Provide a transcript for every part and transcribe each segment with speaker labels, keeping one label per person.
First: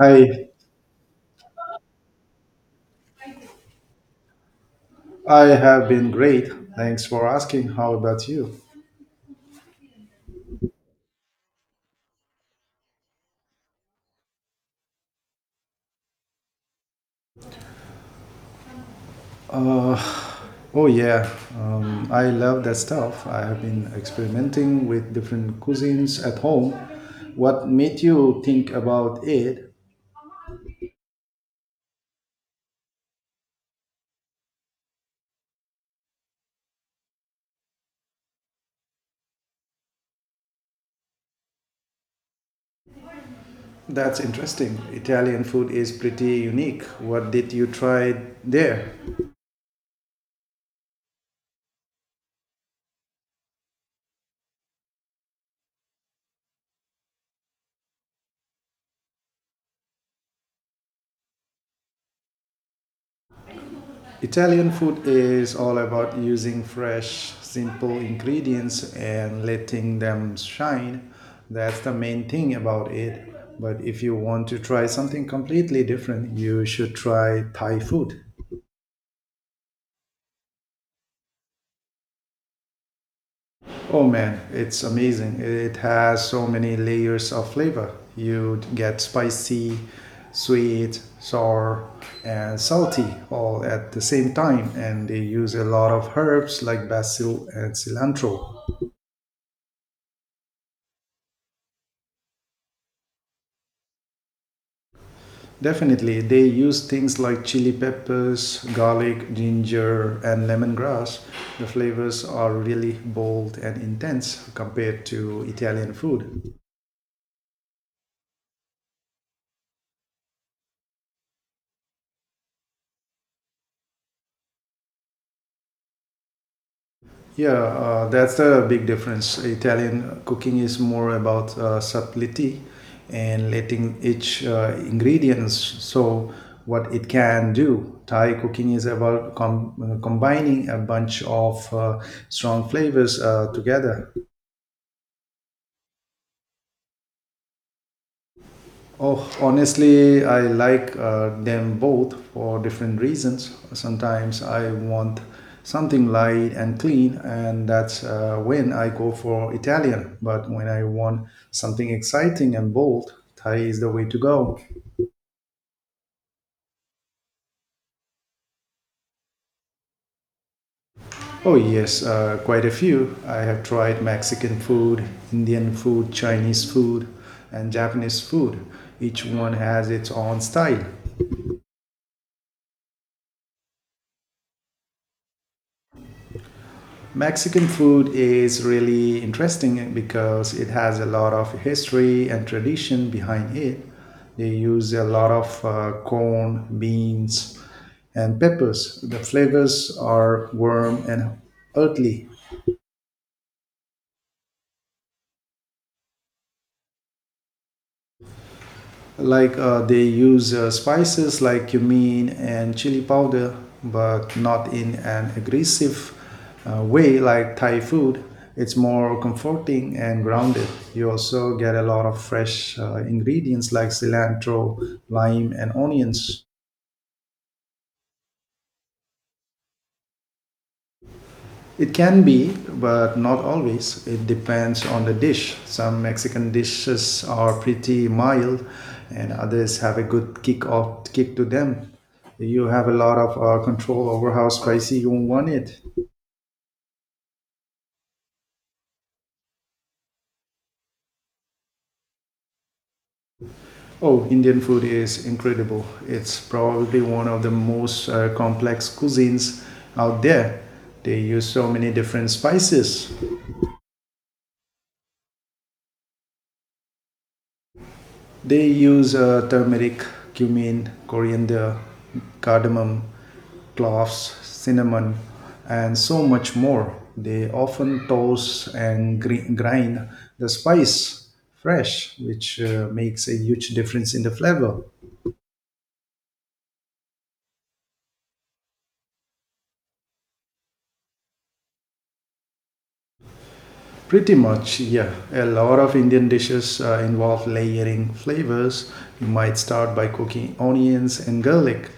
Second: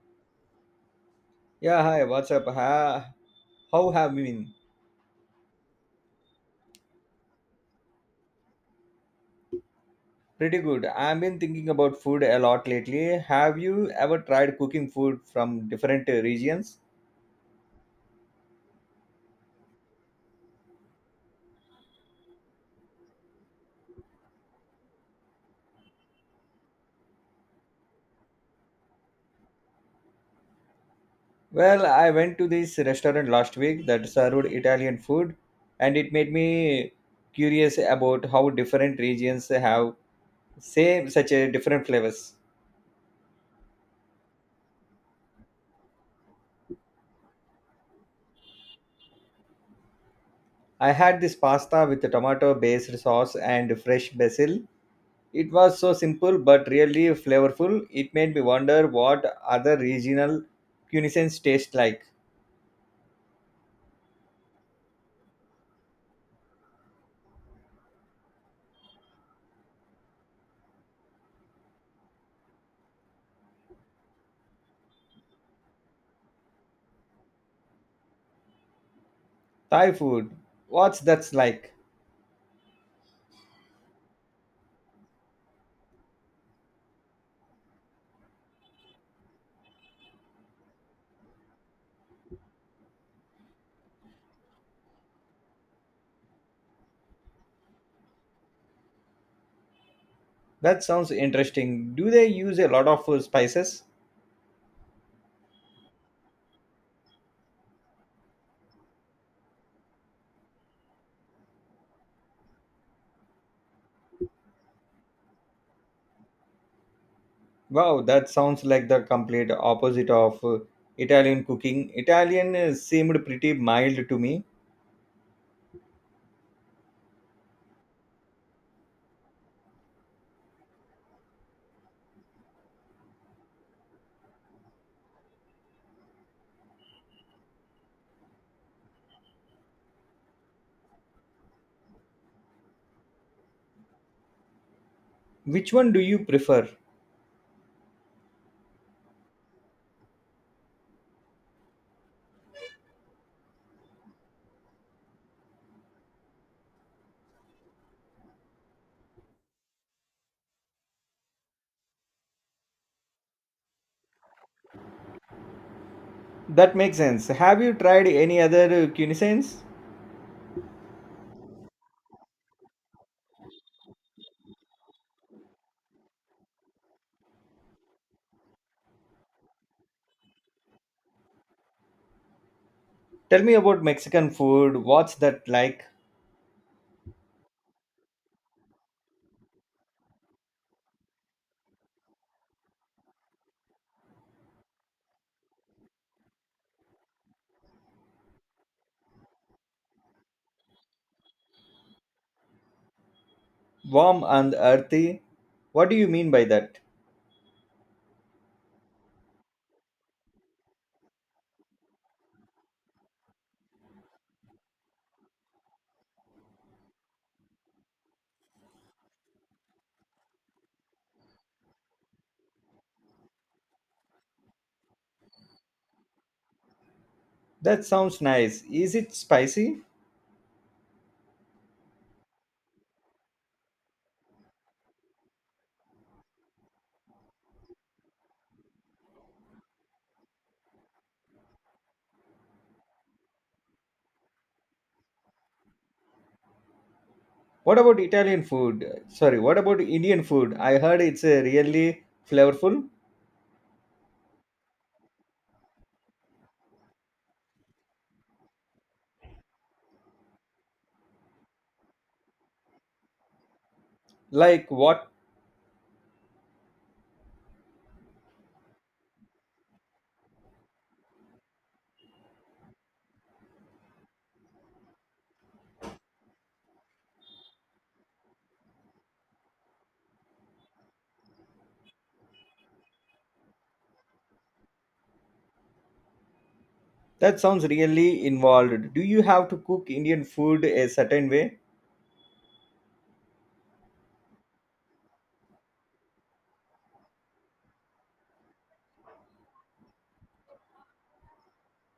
Speaker 1: Hi,
Speaker 2: Yeah, hi, what's up? Ha, how have you been?
Speaker 1: I have been great. Thanks for asking. How about you?
Speaker 2: Pretty good. I've been thinking about food a lot lately. Have you ever tried cooking food from different regions?
Speaker 1: Uh, oh yeah, I love that stuff. I have been experimenting with different cuisines at home. What made you think about it?
Speaker 2: Well, I went to this restaurant last week that served Italian food, and it made me curious about how different regions have same such a different flavors.
Speaker 1: That's interesting. Italian food is pretty unique. What did you try there?
Speaker 2: I had this pasta with tomato based sauce and fresh basil. It was so simple but really flavorful. It made me wonder what other regional cuisines taste like.
Speaker 1: Italian food is all about using fresh, simple ingredients and letting them shine. That's the main thing about it. But if you want to try something completely different, you should try Thai food.
Speaker 2: Thai food, what's that's like?
Speaker 1: Oh man, it's amazing. It has so many layers of flavor. You get spicy, sweet, sour, and salty all at the same time. And they use a lot of herbs like basil and cilantro.
Speaker 2: That sounds interesting. Do they use a lot of spices?
Speaker 1: Definitely, they use things like chili peppers, garlic, ginger, and lemongrass. The flavors are really bold and intense compared to Italian food.
Speaker 2: Wow, that sounds like the complete opposite of Italian cooking. Italian seemed pretty mild to me.
Speaker 1: Yeah, that's the big difference. Italian cooking is more about subtlety and letting each ingredients show what it can do. Thai cooking is about combining a bunch of strong flavors together.
Speaker 2: Which one do you prefer?
Speaker 1: Oh, honestly, I like them both for different reasons. Sometimes I want something light and clean, and that's when I go for Italian. But when I want something exciting and bold, Thai is the way to go.
Speaker 2: That makes sense. Have you tried any other cuisines?
Speaker 1: Oh, yes, quite a few. I have tried Mexican food, Indian food, Chinese food, and Japanese food. Each one has its own style.
Speaker 2: Tell me about Mexican food. What's that like?
Speaker 1: Mexican food is really interesting because it has a lot of history and tradition behind it. They use a lot of corn, beans, and peppers. The flavors are warm and earthly.
Speaker 2: Warm and earthy? What do you mean by that?
Speaker 1: Like they use spices like cumin and chili powder, but not in an aggressive way like Thai food. It's more comforting and grounded. You also get a lot of fresh ingredients like cilantro, lime, and onions.
Speaker 2: That sounds nice. Is it spicy?
Speaker 1: It can be, but not always. It depends on the dish. Some Mexican dishes are pretty mild, and others have a good kick off kick to them. You have a lot of control over how spicy you want it.
Speaker 2: What about Italian food? Sorry, what about Indian food? I heard it's really flavorful.
Speaker 1: Oh, Indian food is incredible. It's probably one of the most complex cuisines out there. They use so many different spices.
Speaker 2: Like what?
Speaker 1: They use turmeric, cumin, coriander, cardamom, cloves, cinnamon, and so much more. They often toast and grind the spice fresh, which makes a huge difference in the flavor.
Speaker 2: That sounds really involved. Do you have to cook Indian food a certain way?
Speaker 1: Pretty much, yeah. A lot of Indian dishes involve layering flavors. You might start by cooking onions and garlic,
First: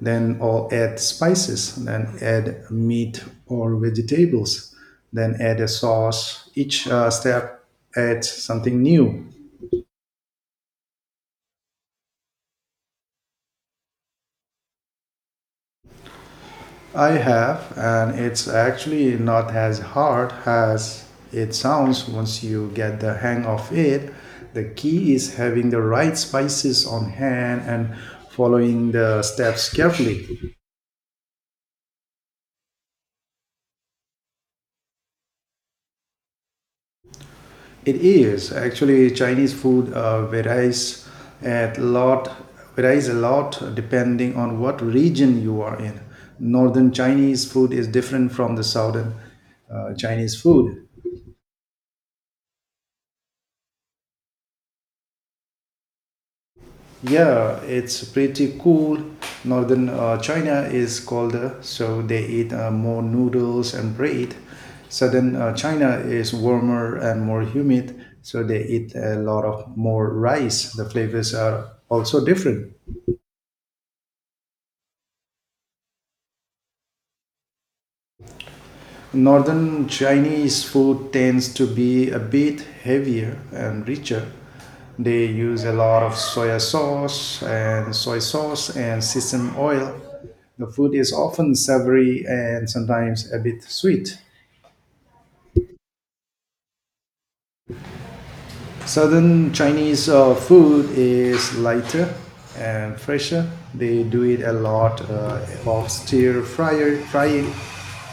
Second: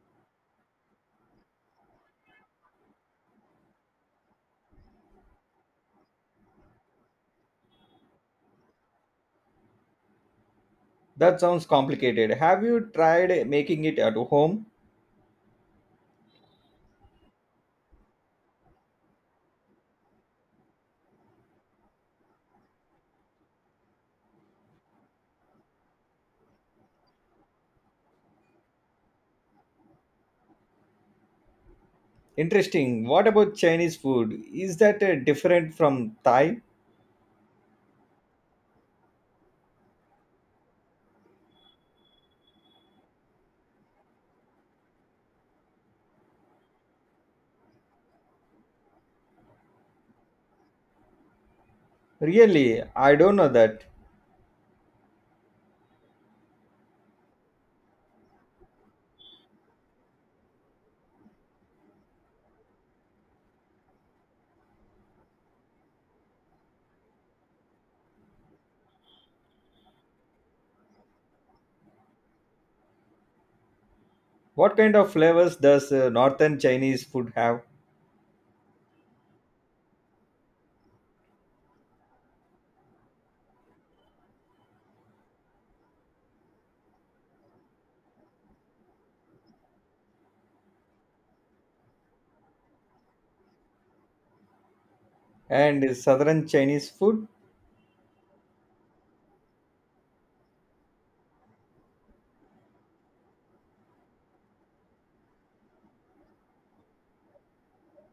Speaker 1: then all add spices, then add meat or vegetables, then add a sauce. Each step adds something new.
Speaker 2: That sounds complicated. Have you tried making it at home?
Speaker 1: I have, and it's actually not as hard as it sounds once you get the hang of it. The key is having the right spices on hand and following the steps carefully.
Speaker 2: Interesting. What about Chinese food? Is that different from Thai?
Speaker 1: It is actually Chinese food varies a lot depending on what region you are in. Northern Chinese food is different from the southern Chinese food.
Speaker 2: Really, I don't know that.
Speaker 1: Yeah, it's pretty cool. Northern China is colder, so they eat more noodles and bread. Southern China is warmer and more humid, so they eat a lot of more rice. The flavors are also different.
Speaker 2: What kind of flavors does northern Chinese food have
Speaker 1: Northern Chinese food tends to be a bit heavier and richer. They use a lot of soya sauce and soy sauce and sesame oil. The food is often savory and sometimes a bit sweet.
Speaker 2: and southern Chinese food?
Speaker 1: Southern Chinese food is lighter and fresher. They do it a lot of stir fryer, frying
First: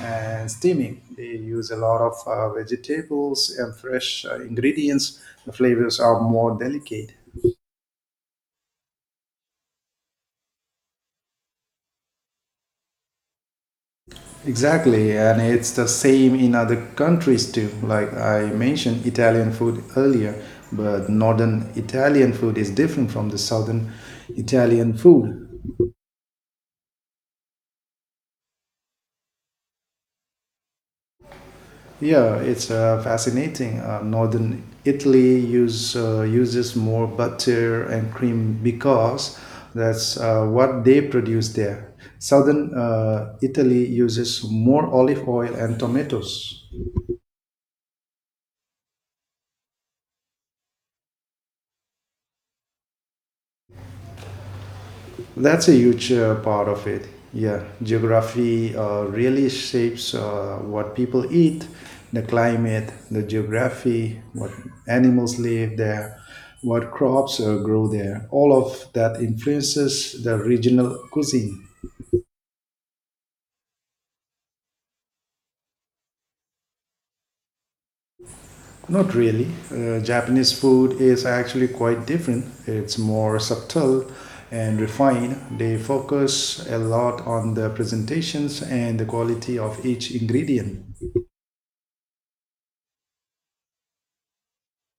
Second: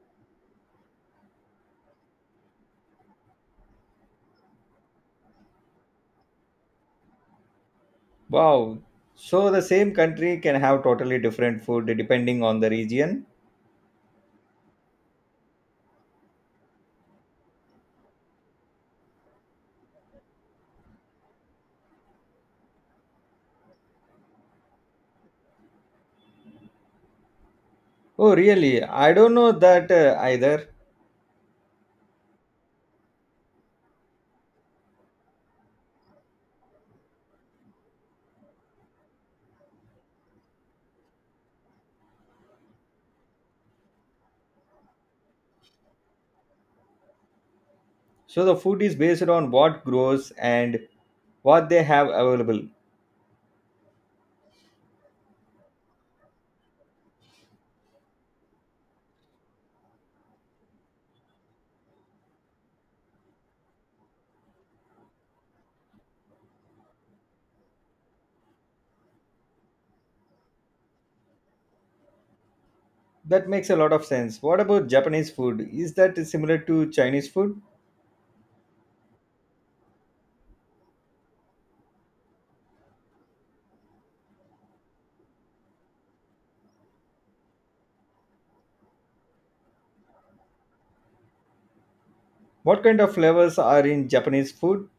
Speaker 1: and steaming. They use a lot of vegetables and fresh ingredients. The flavors are more delicate.
Speaker 2: Wow. So the same country can have totally different food depending on the region.
Speaker 1: Exactly, and it's the same in other countries too. Like I mentioned Italian food earlier, but northern Italian food is different from the southern Italian food.
Speaker 2: Oh, really? I don't know that either.
Speaker 1: Yeah, it's fascinating. Northern Italy use uses more butter and cream because that's what they produce there. Southern Italy uses more olive oil and tomatoes.
Speaker 2: So the food is based on what grows and what they have available.
Speaker 1: That's a huge part of it. Yeah, geography really shapes what people eat, the climate, the geography, what animals live there, what crops grow there. All of that influences the regional cuisine.
Speaker 2: That makes a lot of sense. What about Japanese food? Is that similar to Chinese food?
Speaker 1: Not really. Japanese food is actually quite different. It's more subtle and refined. They focus a lot on the presentations and the quality of each ingredient.
Speaker 2: What kind of flavors are in Japanese food?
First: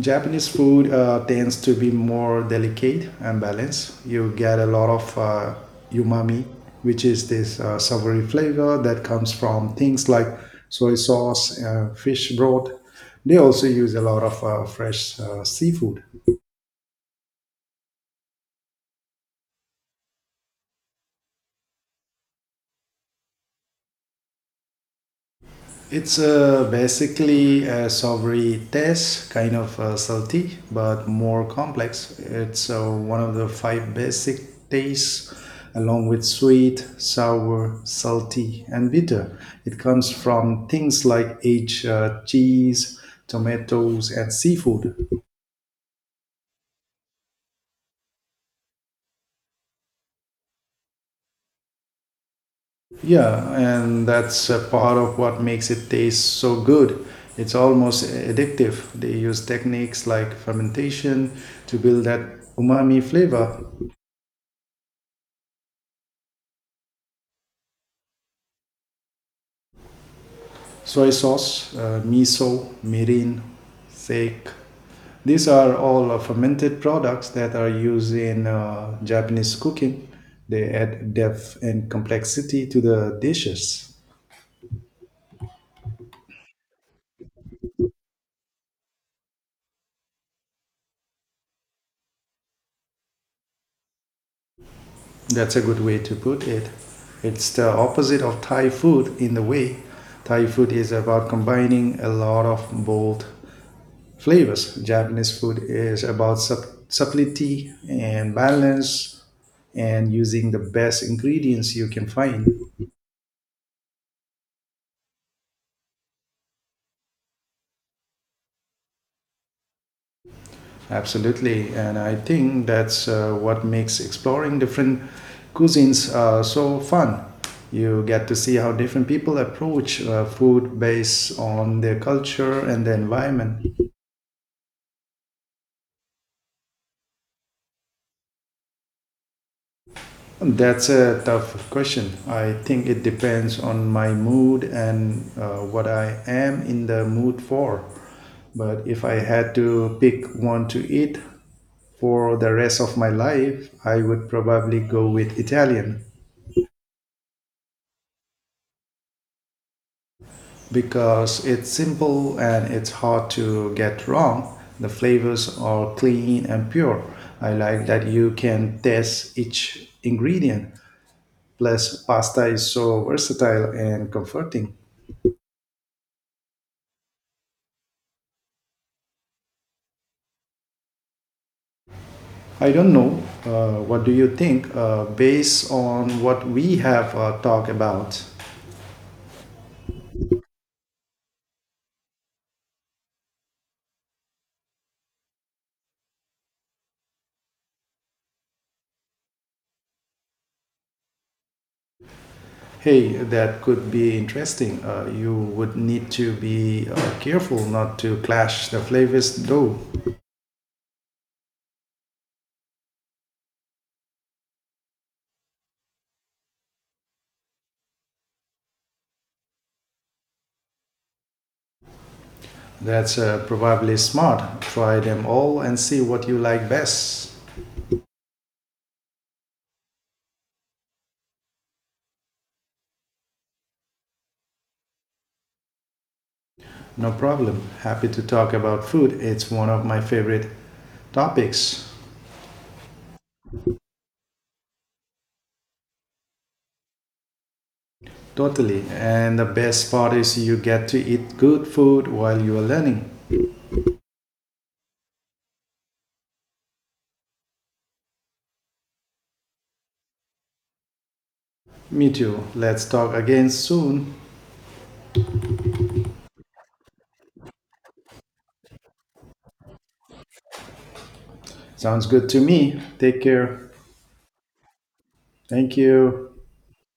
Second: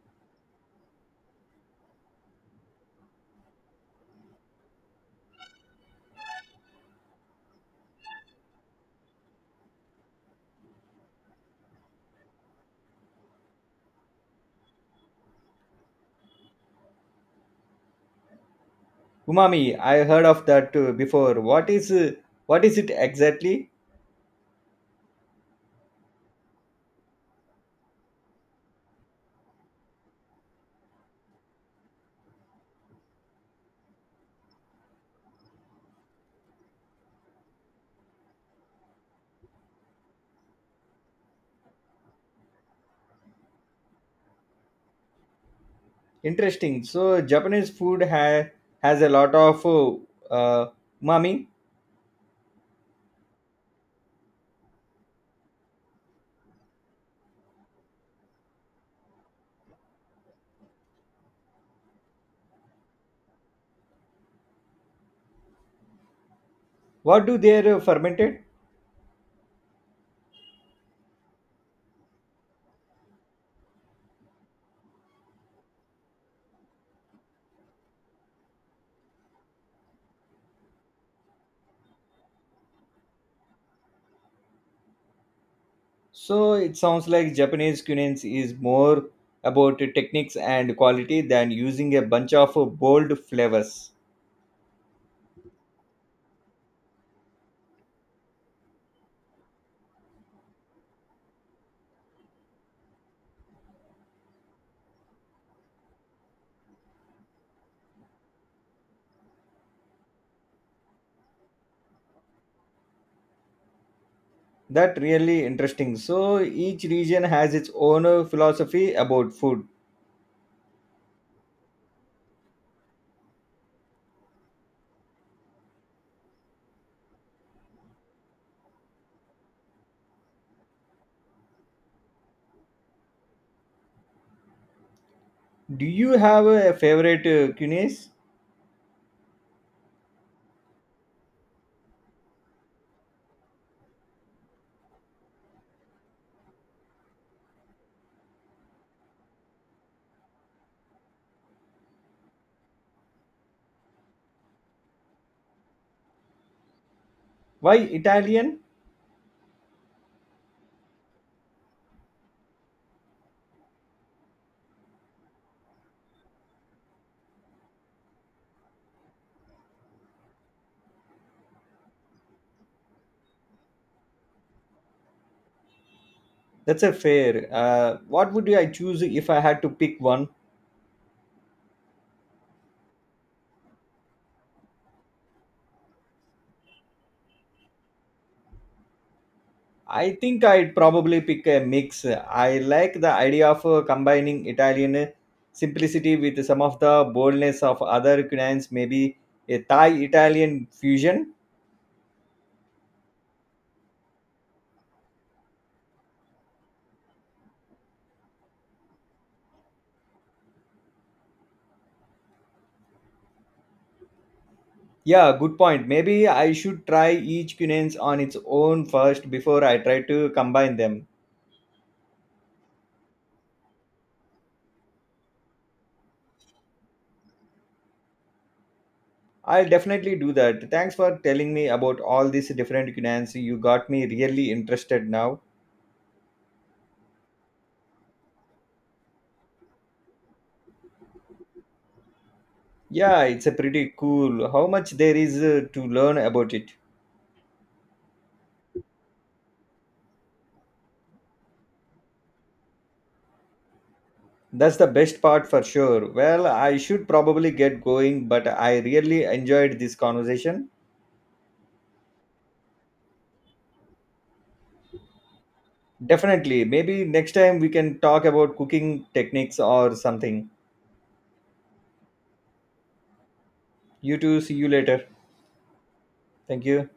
Speaker 1: Japanese food tends to be more delicate and balanced. You get a lot of umami, which is this savory flavor that comes from things like soy sauce, fish broth. They also use a lot of fresh seafood.
Speaker 2: Umami, I heard of that before. What is it exactly?
Speaker 1: It's basically a sovereign test, kind of salty, but more complex. It's one of the five basic tastes, along with sweet, sour, salty, and bitter. It comes from things like aged cheese, tomatoes, and seafood.
Speaker 2: Interesting. So Japanese food has a lot of uh, umami.
Speaker 1: Yeah, and that's a part of what makes it taste so good. It's almost addictive. They use techniques like fermentation to build that umami flavor.
Speaker 2: What do they fermented?
Speaker 1: Soy sauce, miso, mirin, sake. These are all fermented products that are used in Japanese cooking. They add depth and complexity to the dishes.
Speaker 2: So it sounds like Japanese cuisine is more about techniques and quality than using a bunch of bold flavors.
Speaker 1: That's a good way to put it. It's the opposite of Thai food in the way. Thai food is about combining a lot of bold flavors. Japanese food is about subtlety and balance and using the best ingredients you can find.
Speaker 2: That really interesting. So each region has its own philosophy about food.
Speaker 1: Absolutely. And I think that's what makes exploring different cuisines so fun. You get to see how different people approach food based on their culture and the environment.
Speaker 2: Do you have a favorite cuisine?
Speaker 1: That's a tough question. I think it depends on my mood and what I am in the mood for. But if I had to pick one to eat for the rest of my life, I would probably go with Italian
Speaker 2: Why Italian?
Speaker 1: because it's simple and it's hard to get wrong. The flavors are clean and pure. I like that you can taste each ingredient. Plus, pasta is so versatile and comforting.
Speaker 2: That's a fair. What would I choose if I had to pick one?
Speaker 1: I don't know. What do you think? Based on what we have talked about,
Speaker 2: I think I'd probably pick a mix. I like the idea of combining Italian simplicity with some of the boldness of other cuisines, maybe a Thai Italian fusion.
Speaker 1: hey, that could be interesting. You would need to be careful not to clash the flavors, though.
Speaker 2: Yeah, good point. Maybe I should try each cuisine on its own first before I try to combine them.
Speaker 1: That's probably smart. Try them all and see what you like best.
Speaker 2: I'll definitely do that. Thanks for telling me about all these different cuisines. You got me really interested now.
Speaker 1: No problem. Happy to talk about food. It's one of my favorite topics.
Speaker 2: Yeah, it's a pretty cool how much there is to learn about it.
Speaker 1: Totally. And the best part is you get to eat good food while you are learning.
Speaker 2: That's the best part for sure. Well, I should probably get going, but I really enjoyed this conversation.
Speaker 1: Me too. Let's talk again soon.
Speaker 2: Definitely. Maybe next time we can talk about cooking techniques or something.
Speaker 1: Sounds good to me. Take care.
Speaker 2: You too. See you later.
Speaker 1: Thank you.
Speaker 2: Thank you.